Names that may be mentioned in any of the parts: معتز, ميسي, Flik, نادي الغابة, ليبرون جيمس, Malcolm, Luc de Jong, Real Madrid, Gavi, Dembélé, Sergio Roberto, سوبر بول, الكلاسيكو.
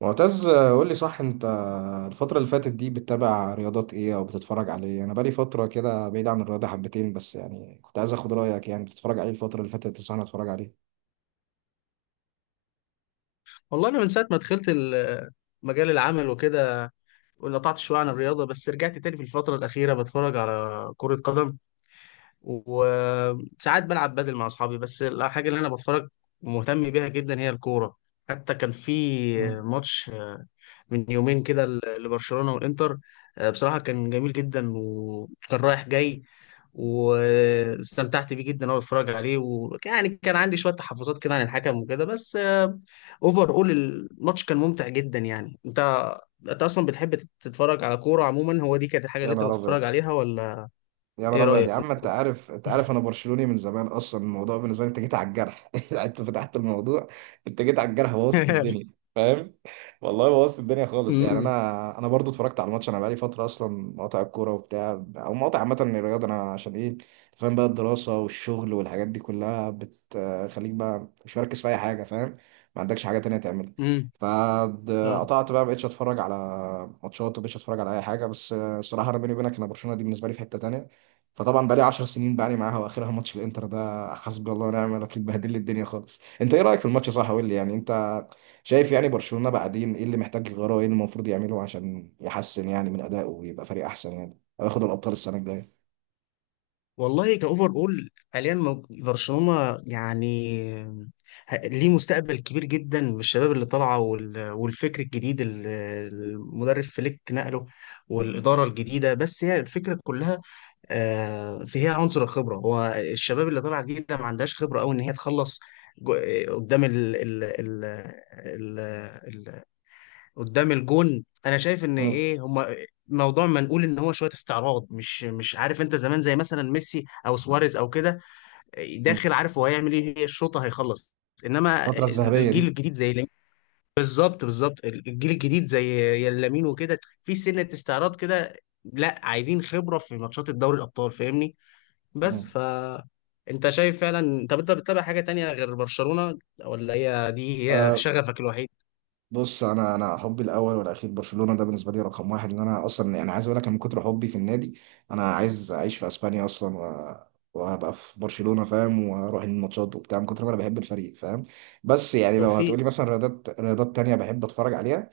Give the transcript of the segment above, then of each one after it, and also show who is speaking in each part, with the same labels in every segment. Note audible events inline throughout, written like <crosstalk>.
Speaker 1: معتز قول لي، صح؟ انت الفترة اللي فاتت دي بتتابع رياضات ايه او بتتفرج على ايه؟ انا بقالي فترة كده بعيد عن الرياضة حبتين بس، يعني كنت عايز اخد رأيك، يعني بتتفرج عليه الفترة اللي فاتت، تنصحني اتفرج عليه؟
Speaker 2: والله انا من ساعه ما دخلت مجال العمل وكده، وانقطعت شويه عن الرياضه، بس رجعت تاني في الفتره الاخيره. بتفرج على كره قدم، وساعات بلعب بدل مع اصحابي. بس الحاجه اللي انا بتفرج ومهتم بيها جدا هي الكوره. حتى كان في
Speaker 1: مم.
Speaker 2: ماتش من يومين كده لبرشلونة والإنتر. بصراحة كان جميل جدا وكان رايح جاي، واستمتعت بيه جدا وانا بتفرج عليه. ويعني كان عندي شوية تحفظات كده عن الحكم وكده، بس اوفر اول الماتش كان ممتع جدا. يعني انت، انت اصلا بتحب تتفرج على كورة عموما؟ هو دي كانت الحاجة اللي
Speaker 1: يا
Speaker 2: انت
Speaker 1: نهار
Speaker 2: بتتفرج
Speaker 1: ابيض،
Speaker 2: عليها ولا
Speaker 1: يا
Speaker 2: ايه
Speaker 1: نهار ابيض
Speaker 2: رأيك؟
Speaker 1: يا عم. انت عارف انا برشلوني من زمان، اصلا الموضوع بالنسبه لي، انت جيت على الجرح. <laughs> انت فتحت الموضوع، انت جيت على الجرح، بوظت
Speaker 2: <laughs>
Speaker 1: الدنيا، فاهم. والله بوظت الدنيا خالص يعني،
Speaker 2: امم
Speaker 1: انا برضو اتفرجت على الماتش. انا بقالي فتره اصلا مقاطع الكوره وبتاع، او مقاطع عامه من الرياضه. انا عشان ايه، فاهم، بقى الدراسه والشغل والحاجات دي كلها بتخليك بقى مش مركز في اي حاجه، فاهم، ما عندكش حاجه تانية تعملها.
Speaker 2: امم اه،
Speaker 1: فقطعت بقى، مبقتش اتفرج على ماتشات، ومبقتش اتفرج على اي حاجه. بس الصراحه انا بيني وبينك، انا برشلونه دي بالنسبه لي في حته تانية. فطبعا بقالي 10 سنين بقالي معاها، واخرها ماتش الانتر ده، حسبي الله ونعم الوكيل، بهدل لي الدنيا خالص. انت ايه رايك في الماتش؟ صح قول لي يعني. انت شايف يعني برشلونه بعدين ايه اللي محتاج يغيره، ايه اللي المفروض يعمله عشان يحسن يعني من ادائه ويبقى فريق احسن يعني، او ياخد الابطال السنه الجايه؟
Speaker 2: والله كأوفر أول حاليا برشلونة يعني ليه مستقبل كبير جدا من الشباب اللي طالعة، والفكر الجديد اللي المدرب فليك نقله، والإدارة الجديدة. بس هي الفكرة كلها، فيها عنصر الخبرة. هو الشباب اللي طالعة جديدة ما عندهاش خبرة أوي إن هي تخلص جو- قدام ال ال ال ال قدام الجون. انا شايف ان
Speaker 1: مم.
Speaker 2: ايه، هما موضوع ما نقول ان هو شويه استعراض، مش عارف، انت زمان زي مثلا ميسي او سواريز او كده،
Speaker 1: مم.
Speaker 2: داخل عارف هو هيعمل ايه، هي الشوطه هيخلص. انما
Speaker 1: الفتره الذهبيه
Speaker 2: الجيل
Speaker 1: دي.
Speaker 2: الجديد زي لامين، بالظبط بالظبط الجيل الجديد زي لامين وكده في سنه استعراض كده، لا، عايزين خبره في ماتشات الدوري الابطال، فاهمني؟ بس
Speaker 1: مم.
Speaker 2: ف انت شايف فعلا؟ طب انت بتتابع حاجه تانية غير برشلونه، ولا هي دي هي شغفك الوحيد؟
Speaker 1: بص، انا حبي الاول والاخير برشلونه، ده بالنسبه لي رقم واحد. ان انا اصلا انا عايز اقول لك، من كتر حبي في النادي انا عايز اعيش في اسبانيا اصلا، وهبقى في برشلونه، فاهم، واروح الماتشات وبتاع، من كتر ما انا بحب الفريق، فاهم. بس يعني لو
Speaker 2: توفيق.
Speaker 1: هتقولي مثلا رياضات تانية بحب اتفرج عليها.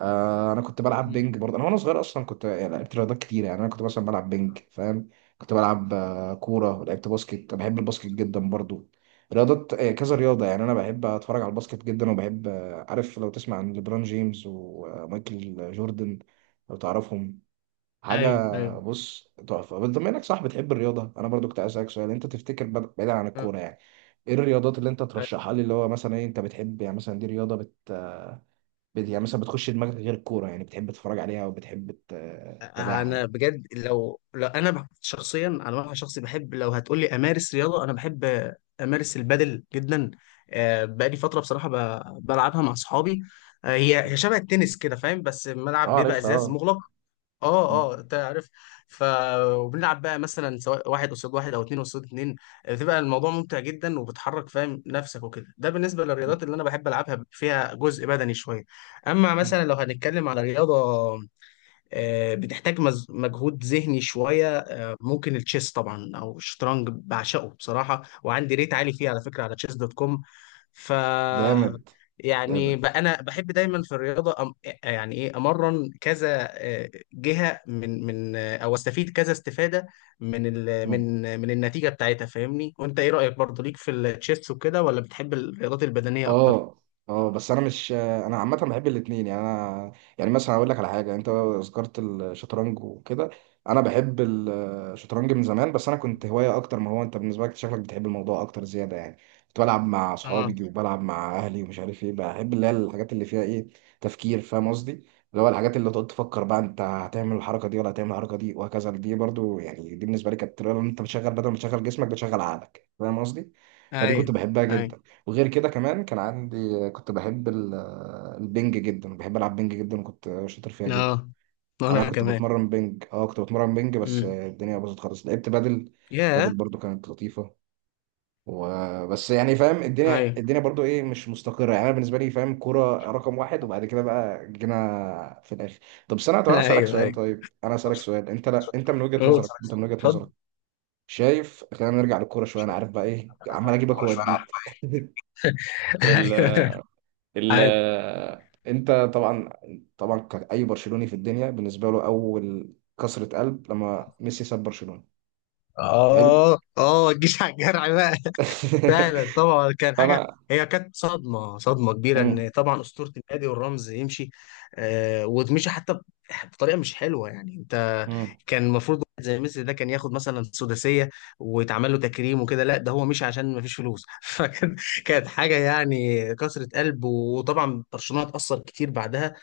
Speaker 1: آه، انا كنت بلعب
Speaker 2: مم.
Speaker 1: بينج برضه، انا وانا صغير اصلا، كنت يعني لعبت رياضات كتير، يعني انا كنت مثلا بلعب بينج، فاهم. كنت بلعب كوره، لعبت باسكت، أنا بحب الباسكت جدا برضه. رياضات، كذا رياضه، يعني انا بحب اتفرج على الباسكت جدا، وبحب، عارف لو تسمع عن ليبرون جيمس ومايكل جوردن، لو تعرفهم،
Speaker 2: ايوه
Speaker 1: حاجه.
Speaker 2: ايوه.
Speaker 1: بص، تحفه. بس بما انك، صح، بتحب الرياضه، انا برضو كنت عايز اسالك سؤال. انت تفتكر، بعيدا عن الكوره يعني، ايه الرياضات اللي انت ترشحها لي؟ اللي هو مثلا ايه انت بتحب؟ يعني مثلا دي رياضه يعني مثلا بتخش دماغك غير الكورة، يعني بتحب تتفرج عليها، وبتحب تتابعها
Speaker 2: انا
Speaker 1: يعني.
Speaker 2: بجد، لو انا شخصيا على معنى شخصي، بحب لو هتقول لي امارس رياضه، انا بحب امارس البادل جدا. بقالي فتره بصراحه بلعبها مع اصحابي. هي شبه التنس كده، فاهم؟ بس
Speaker 1: اه،
Speaker 2: الملعب بيبقى
Speaker 1: عارفها،
Speaker 2: ازاز
Speaker 1: اه.
Speaker 2: مغلق. اه،
Speaker 1: م-
Speaker 2: اه، انت عارف. ف وبنلعب بقى مثلا سواء واحد قصاد واحد او اتنين قصاد اتنين. بتبقى الموضوع ممتع جدا، وبتحرك، فاهم، نفسك وكده. ده بالنسبه
Speaker 1: م-
Speaker 2: للرياضات اللي انا بحب العبها، فيها جزء بدني شويه. اما
Speaker 1: م.
Speaker 2: مثلا لو هنتكلم على رياضه بتحتاج مجهود ذهني شوية، ممكن التشيس طبعا، أو الشطرنج بعشقه بصراحة، وعندي ريت عالي فيه على فكرة على تشيس دوت كوم. ف
Speaker 1: جامد،
Speaker 2: يعني
Speaker 1: جامد.
Speaker 2: أنا بحب دايما في الرياضة يعني إيه، أمرن كذا جهة من أو أستفيد كذا استفادة من ال
Speaker 1: م.
Speaker 2: من النتيجة بتاعتها، فاهمني؟ وأنت إيه رأيك برضه، ليك في التشيس وكده ولا بتحب الرياضات البدنية أكتر؟
Speaker 1: اه، اه. بس انا مش، انا عامه بحب الاثنين يعني، انا يعني مثلا اقول لك على حاجه. انت ذكرت الشطرنج وكده، انا بحب الشطرنج من زمان، بس انا كنت هوايه اكتر، ما هو انت بالنسبه لك شكلك بتحب الموضوع اكتر زياده يعني. كنت بلعب مع
Speaker 2: اه،
Speaker 1: اصحابي، وبلعب مع اهلي، ومش عارف ايه، بحب اللي هي الحاجات اللي فيها ايه، تفكير، فاهم قصدي؟ اللي هو الحاجات اللي تقعد تفكر بقى انت هتعمل الحركه دي ولا هتعمل الحركه دي، وهكذا. دي برضو يعني، دي بالنسبه لي كانت طريقه ان انت بتشغل، بدل ما تشغل جسمك بتشغل عقلك، فاهم قصدي. فدي كنت
Speaker 2: ايوه
Speaker 1: بحبها
Speaker 2: ايوه.
Speaker 1: جدا. وغير كده كمان كان عندي، كنت بحب البنج جدا، بحب العب بنج جدا وكنت شاطر فيها جدا.
Speaker 2: اه،
Speaker 1: انا
Speaker 2: وانا
Speaker 1: كنت
Speaker 2: كمان.
Speaker 1: بتمرن بنج، بس
Speaker 2: امم.
Speaker 1: الدنيا باظت خالص، لعبت بدل. بدل
Speaker 2: ياه.
Speaker 1: برضو كانت لطيفة. وبس يعني، فاهم، الدنيا
Speaker 2: ايوه.
Speaker 1: الدنيا برضو ايه، مش مستقرة يعني. انا بالنسبة لي، فاهم، كرة رقم واحد، وبعد كده بقى جينا في الاخر.
Speaker 2: <laughs>
Speaker 1: طب انا اسالك
Speaker 2: ايوه
Speaker 1: سؤال
Speaker 2: ايوه.
Speaker 1: طيب انا
Speaker 2: طب،
Speaker 1: اسالك سؤال. انت لا انت
Speaker 2: اوه، اسالك سؤال،
Speaker 1: من وجهة
Speaker 2: اتفضل.
Speaker 1: نظرك
Speaker 2: <laughs>
Speaker 1: شايف، خلينا نرجع للكورة شوية،
Speaker 2: مش
Speaker 1: انا
Speaker 2: كده؟
Speaker 1: عارف بقى ايه، عمال اجيبك
Speaker 2: كوره شويه انا عارف.
Speaker 1: واديك.
Speaker 2: <laughs>
Speaker 1: <laughs>
Speaker 2: ايوه،
Speaker 1: ال
Speaker 2: عادي.
Speaker 1: انت طبعا، كأي برشلوني في الدنيا بالنسبه له، اول كسرة قلب لما ميسي ساب برشلونة. حلو.
Speaker 2: اه، اه، الجيش على الجرح بقى. فعلا طبعا
Speaker 1: <laughs>
Speaker 2: كان حاجه،
Speaker 1: فانا.
Speaker 2: هي كانت صدمه، صدمه كبيره.
Speaker 1: مم.
Speaker 2: ان طبعا اسطوره النادي والرمز يمشي، آه، وتمشي حتى بطريقه مش حلوه، يعني انت،
Speaker 1: مم.
Speaker 2: كان المفروض واحد زي ميسي ده كان ياخد مثلا سداسيه، ويتعمل له تكريم وكده. لا، ده هو مشي عشان ما فيش فلوس <laughs> فكان، كانت حاجه يعني كسرة قلب. وطبعا برشلونه اتاثر كتير بعدها،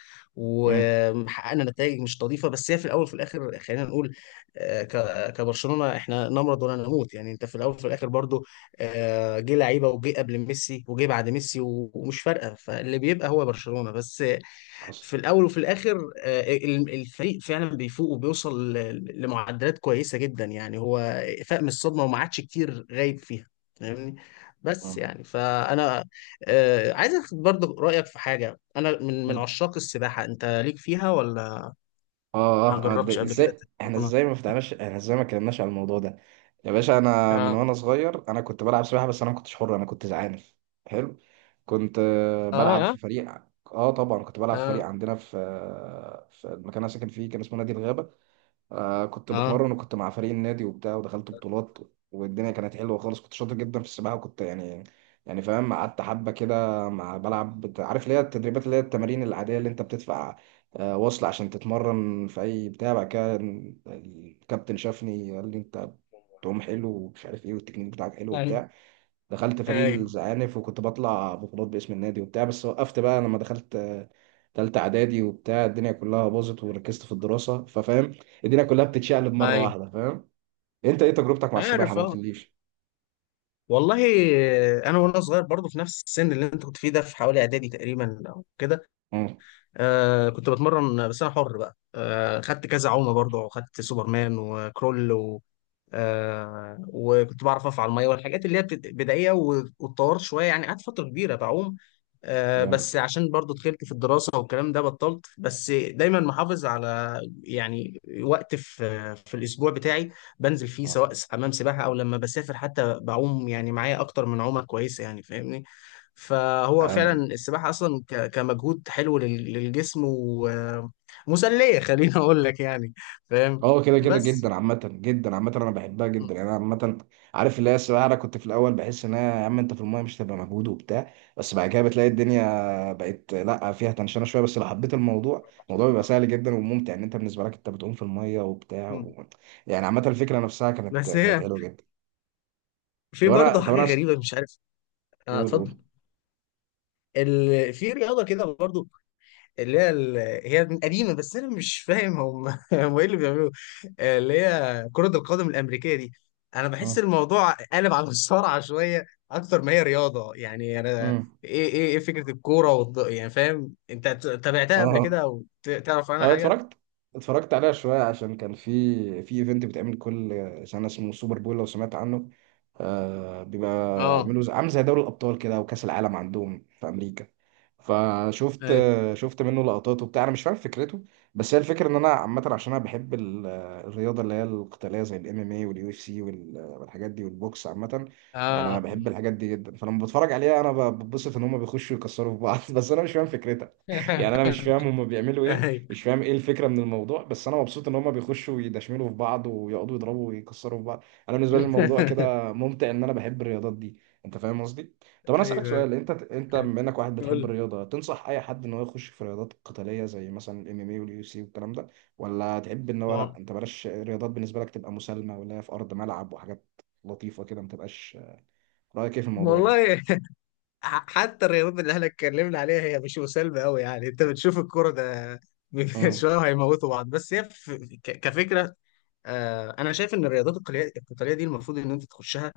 Speaker 1: مم.
Speaker 2: وحققنا نتائج مش نظيفه. بس هي في الاول وفي الاخر، خلينا نقول آه، كبرشلونه احنا نمرض ولا نموت، يعني انت في الاول وفي الاخر برضو، آه، جه لعيبه وجه قبل ميسي وجه بعد ميسي، ومش فارقه، فاللي بيبقى هو برشلونه بس، آه،
Speaker 1: حصل.
Speaker 2: في الاول وفي الاخر. آه، الفريق فعلا بيفوق وبيوصل لمعدلات كويسه جدا. يعني هو فاق من الصدمه وما عادش كتير غايب فيها، فاهمني؟ بس
Speaker 1: مم.
Speaker 2: يعني فانا آه، عايز اخد برضه رايك في حاجه. انا من من
Speaker 1: مم.
Speaker 2: عشاق السباحه، انت ليك فيها ولا
Speaker 1: اه،
Speaker 2: ما
Speaker 1: اه،
Speaker 2: جربتش
Speaker 1: ده
Speaker 2: قبل كده
Speaker 1: ازاي، احنا
Speaker 2: تتمرنها؟
Speaker 1: ازاي ما فتحناش، احنا ازاي ما اتكلمناش على الموضوع ده؟ يا باشا انا من
Speaker 2: اه،
Speaker 1: وانا صغير انا كنت بلعب سباحه، بس انا ما كنتش حر، انا كنت زعانف. حلو. كنت
Speaker 2: اه،
Speaker 1: بلعب في
Speaker 2: اه،
Speaker 1: فريق. اه، طبعا كنت بلعب في فريق
Speaker 2: اه،
Speaker 1: عندنا في، في المكان اللي أنا ساكن فيه، كان اسمه نادي الغابه. آه، كنت
Speaker 2: اه،
Speaker 1: بتمرن، وكنت مع فريق النادي وبتاع، ودخلت بطولات، والدنيا كانت حلوه خالص. كنت شاطر جدا في السباحه، وكنت يعني، فاهم، قعدت حبه كده مع، بلعب عارف اللي هي التدريبات، اللي هي التمارين العاديه اللي انت بتدفع وصل عشان تتمرن في اي بتاع. بعد كده الكابتن شافني قال لي انت بتعوم حلو، ومش عارف ايه، والتكنيك بتاعك حلو
Speaker 2: اي،
Speaker 1: وبتاع. دخلت فريق
Speaker 2: اي،
Speaker 1: الزعانف، وكنت بطلع بطولات باسم النادي وبتاع. بس وقفت بقى لما دخلت تالتة إعدادي وبتاع، الدنيا كلها باظت، وركزت في الدراسة، ففاهم، الدنيا كلها بتتشقلب مرة
Speaker 2: اي،
Speaker 1: واحدة، فاهم. أنت إيه تجربتك مع السباحة؟
Speaker 2: عارف.
Speaker 1: ما
Speaker 2: اه،
Speaker 1: قلتليش.
Speaker 2: والله انا وانا صغير برضو، في نفس السن اللي انت كنت فيه ده، في حوالي اعدادي تقريبا او كده،
Speaker 1: مم،
Speaker 2: آه كنت بتمرن. بس انا حر بقى، آه، خدت كذا عومه برضو، خدت سوبرمان وكرول، آه، وكنت بعرف اقف على الميه، والحاجات اللي هي بدائيه. واتطورت شويه يعني، قعدت فتره كبيره بعوم، آه.
Speaker 1: جامد.
Speaker 2: بس عشان برضو دخلت في الدراسه والكلام ده بطلت. بس دايما محافظ على يعني وقت في في الاسبوع بتاعي بنزل فيه،
Speaker 1: آه،
Speaker 2: سواء حمام سباحه او لما بسافر حتى بعوم، يعني معايا اكتر من عومه كويسه يعني، فاهمني؟ فهو فعلا
Speaker 1: عالمي.
Speaker 2: السباحه اصلا كمجهود حلو للجسم، ومسليه، خليني اقول لك يعني. فاهم؟
Speaker 1: اه، كده كده
Speaker 2: بس
Speaker 1: جدا عامة، انا بحبها جدا يعني، انا عامة. عارف اللي هي السباحة، انا كنت في الاول بحس ان هي، يا عم انت في المايه مش هتبقى مجهود وبتاع، بس بعد كده بتلاقي الدنيا بقت لا، فيها تنشنة شوية، بس لو حبيت الموضوع، الموضوع بيبقى سهل جدا وممتع، ان انت بالنسبة لك انت بتعوم في المايه وبتاع
Speaker 2: مم.
Speaker 1: و... يعني عامة الفكرة نفسها كانت
Speaker 2: بس
Speaker 1: كانت
Speaker 2: هي،
Speaker 1: حلوه جدا.
Speaker 2: في
Speaker 1: طب انا
Speaker 2: برضه
Speaker 1: طب
Speaker 2: حاجة
Speaker 1: انا أس-
Speaker 2: غريبة مش عارف. اه،
Speaker 1: قول،
Speaker 2: اتفضل.
Speaker 1: قول.
Speaker 2: في رياضة كده برضه، اللي هي ال... هي قديمة، بس أنا مش فاهم هم <laughs> هم إيه اللي بيعملوه. آه، اللي هي كرة القدم الأمريكية دي. أنا بحس
Speaker 1: اه،
Speaker 2: الموضوع قلب على الصارعة شوية أكتر ما هي رياضة. يعني أنا،
Speaker 1: امم
Speaker 2: إيه إيه فكرة الكورة يعني فاهم، أنت تابعتها قبل
Speaker 1: اه،
Speaker 2: كده؟ أو تعرف عنها
Speaker 1: اه،
Speaker 2: حاجة؟
Speaker 1: اتفرجت عليها شوية. عشان كان في ايفنت بيتعمل كل سنة اسمه سوبر بول، لو سمعت عنه. آه، بيبقى
Speaker 2: اه،
Speaker 1: عامل زي دوري الأبطال كده، أو كأس العالم عندهم في أمريكا. فشفت
Speaker 2: ايوه.
Speaker 1: شفت منه لقطات وبتاع، أنا مش فاهم فكرته. بس هي الفكرة إن أنا عامة، عشان أنا بحب الرياضة اللي هي القتالية، زي الام ام اي واليو اف سي والحاجات دي، والبوكس عامة، يعني أنا
Speaker 2: اه.
Speaker 1: بحب الحاجات دي جدا، فلما بتفرج عليها أنا ببسط إن هما بيخشوا يكسروا في بعض. <laughs> بس أنا مش فاهم فكرتها، يعني
Speaker 2: <laughs>
Speaker 1: انا مش فاهم هما بيعملوا ايه،
Speaker 2: ايوه.
Speaker 1: مش فاهم ايه الفكره من الموضوع، بس انا مبسوط ان هما بيخشوا يدشملوا في بعض، ويقعدوا يضربوا ويكسروا في بعض. انا بالنسبه لي الموضوع
Speaker 2: <laughs>
Speaker 1: كده ممتع، ان انا بحب الرياضات دي. انت فاهم قصدي؟ طب انا اسالك
Speaker 2: ايوه ايوه،
Speaker 1: سؤال، انت بما انك واحد بتحب
Speaker 2: قول.
Speaker 1: الرياضه، تنصح اي حد ان هو يخش في رياضات قتاليه زي مثلا الام ام اي واليو سي والكلام ده، ولا تحب ان هو لا،
Speaker 2: وال-
Speaker 1: انت بلاش الرياضات بالنسبه لك، تبقى مسالمه، ولا هي في ارض ملعب وحاجات لطيفه كده، ما تبقاش؟ رايك ايه في الموضوع ده؟
Speaker 2: والله <laughs> حتى الرياضات اللي احنا اتكلمنا عليها هي مش مسالمه قوي يعني، انت بتشوف الكوره ده <laughs>
Speaker 1: امم،
Speaker 2: شويه هيموتوا بعض. بس هي كفكره، آه، انا شايف ان الرياضات القتاليه، القتاليه دي المفروض ان انت تخشها،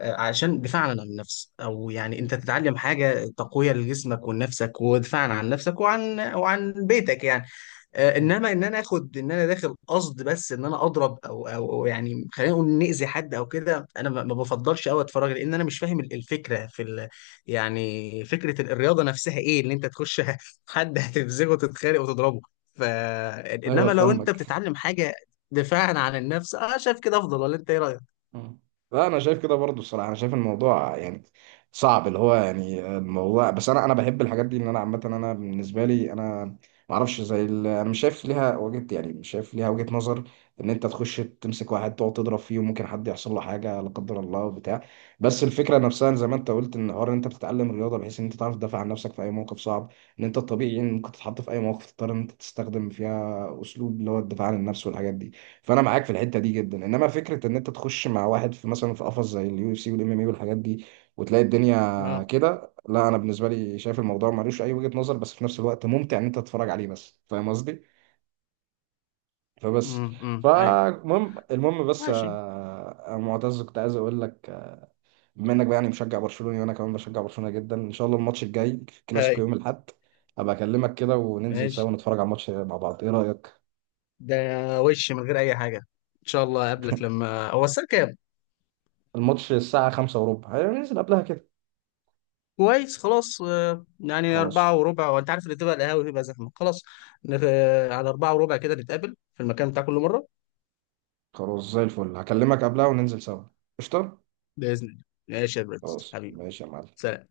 Speaker 2: آه، عشان دفاعا عن النفس، او يعني انت تتعلم حاجه تقويه لجسمك ولنفسك، ودفاعا عن نفسك وعن وعن بيتك يعني. آه، انما ان انا اخد ان انا داخل قصد، بس ان انا اضرب او او أو يعني خلينا نقول ناذي حد او كده، انا ما بفضلش قوي اتفرج، لان انا مش فاهم الفكره في يعني فكره الرياضه نفسها ايه، ان انت تخش <laughs> حد هتفزغه وتتخانق وتضربه. ف
Speaker 1: ايوه
Speaker 2: انما لو انت
Speaker 1: فاهمك.
Speaker 2: بتتعلم حاجه دفاعا عن النفس، اه، شايف كده افضل. ولا انت ايه رايك؟
Speaker 1: مم. لا، انا شايف كده برضو. الصراحه انا شايف الموضوع يعني صعب، اللي هو يعني الموضوع، بس انا بحب الحاجات دي، ان انا عامه. انا بالنسبه لي انا ما اعرفش، زي انا مش شايف ليها وجهه، يعني مش شايف ليها وجهه نظر ان انت تخش تمسك واحد تقعد تضرب فيه، وممكن حد يحصل له حاجه لا قدر الله وبتاع. بس الفكره نفسها زي ما انت قلت، ان حوار ان انت بتتعلم رياضه بحيث ان انت تعرف تدافع عن نفسك في اي موقف صعب، ان انت الطبيعي ان ممكن تتحط في اي موقف تضطر ان انت تستخدم فيها اسلوب اللي هو الدفاع عن النفس والحاجات دي. فانا معاك في الحته دي جدا، انما فكره ان انت تخش مع واحد في، مثلا في قفص زي اليو اف سي والام ام اي والحاجات دي، وتلاقي الدنيا
Speaker 2: اه،
Speaker 1: كده، لا، انا بالنسبه لي شايف الموضوع ملوش اي وجهه نظر، بس في نفس الوقت ممتع ان انت تتفرج عليه بس، فاهم قصدي. فبس،
Speaker 2: امم اي.
Speaker 1: فالمهم بس،
Speaker 2: ماشي.
Speaker 1: آه، يا معتز كنت عايز اقول لك، آه، بما انك بقى يعني مشجع برشلوني، وانا كمان بشجع برشلونه جدا، ان شاء الله الماتش الجاي في الكلاسيكو
Speaker 2: اي،
Speaker 1: يوم الاحد هبقى اكلمك كده وننزل
Speaker 2: ماشي،
Speaker 1: سوا نتفرج على الماتش مع بعض، ايه رايك؟
Speaker 2: ده، وش من غير اي حاجه. ان شاء الله اقابلك. لما هو الساعه كام؟
Speaker 1: الماتش الساعه 5 وربع، هننزل قبلها كده.
Speaker 2: كويس، خلاص. آه، يعني
Speaker 1: خلاص.
Speaker 2: 4:15، وأنت عارف اللي تبقى القهاوي بيبقى زحمة. خلاص، آه، على 4:15 كده، نتقابل في المكان بتاع كل مرة.
Speaker 1: خلاص زي الفل، هكلمك قبلها وننزل سوا. قشطة.
Speaker 2: بإذن الله. ماشي يا برنس
Speaker 1: خلاص،
Speaker 2: حبيبي.
Speaker 1: ماشي يا معلم.
Speaker 2: سلام.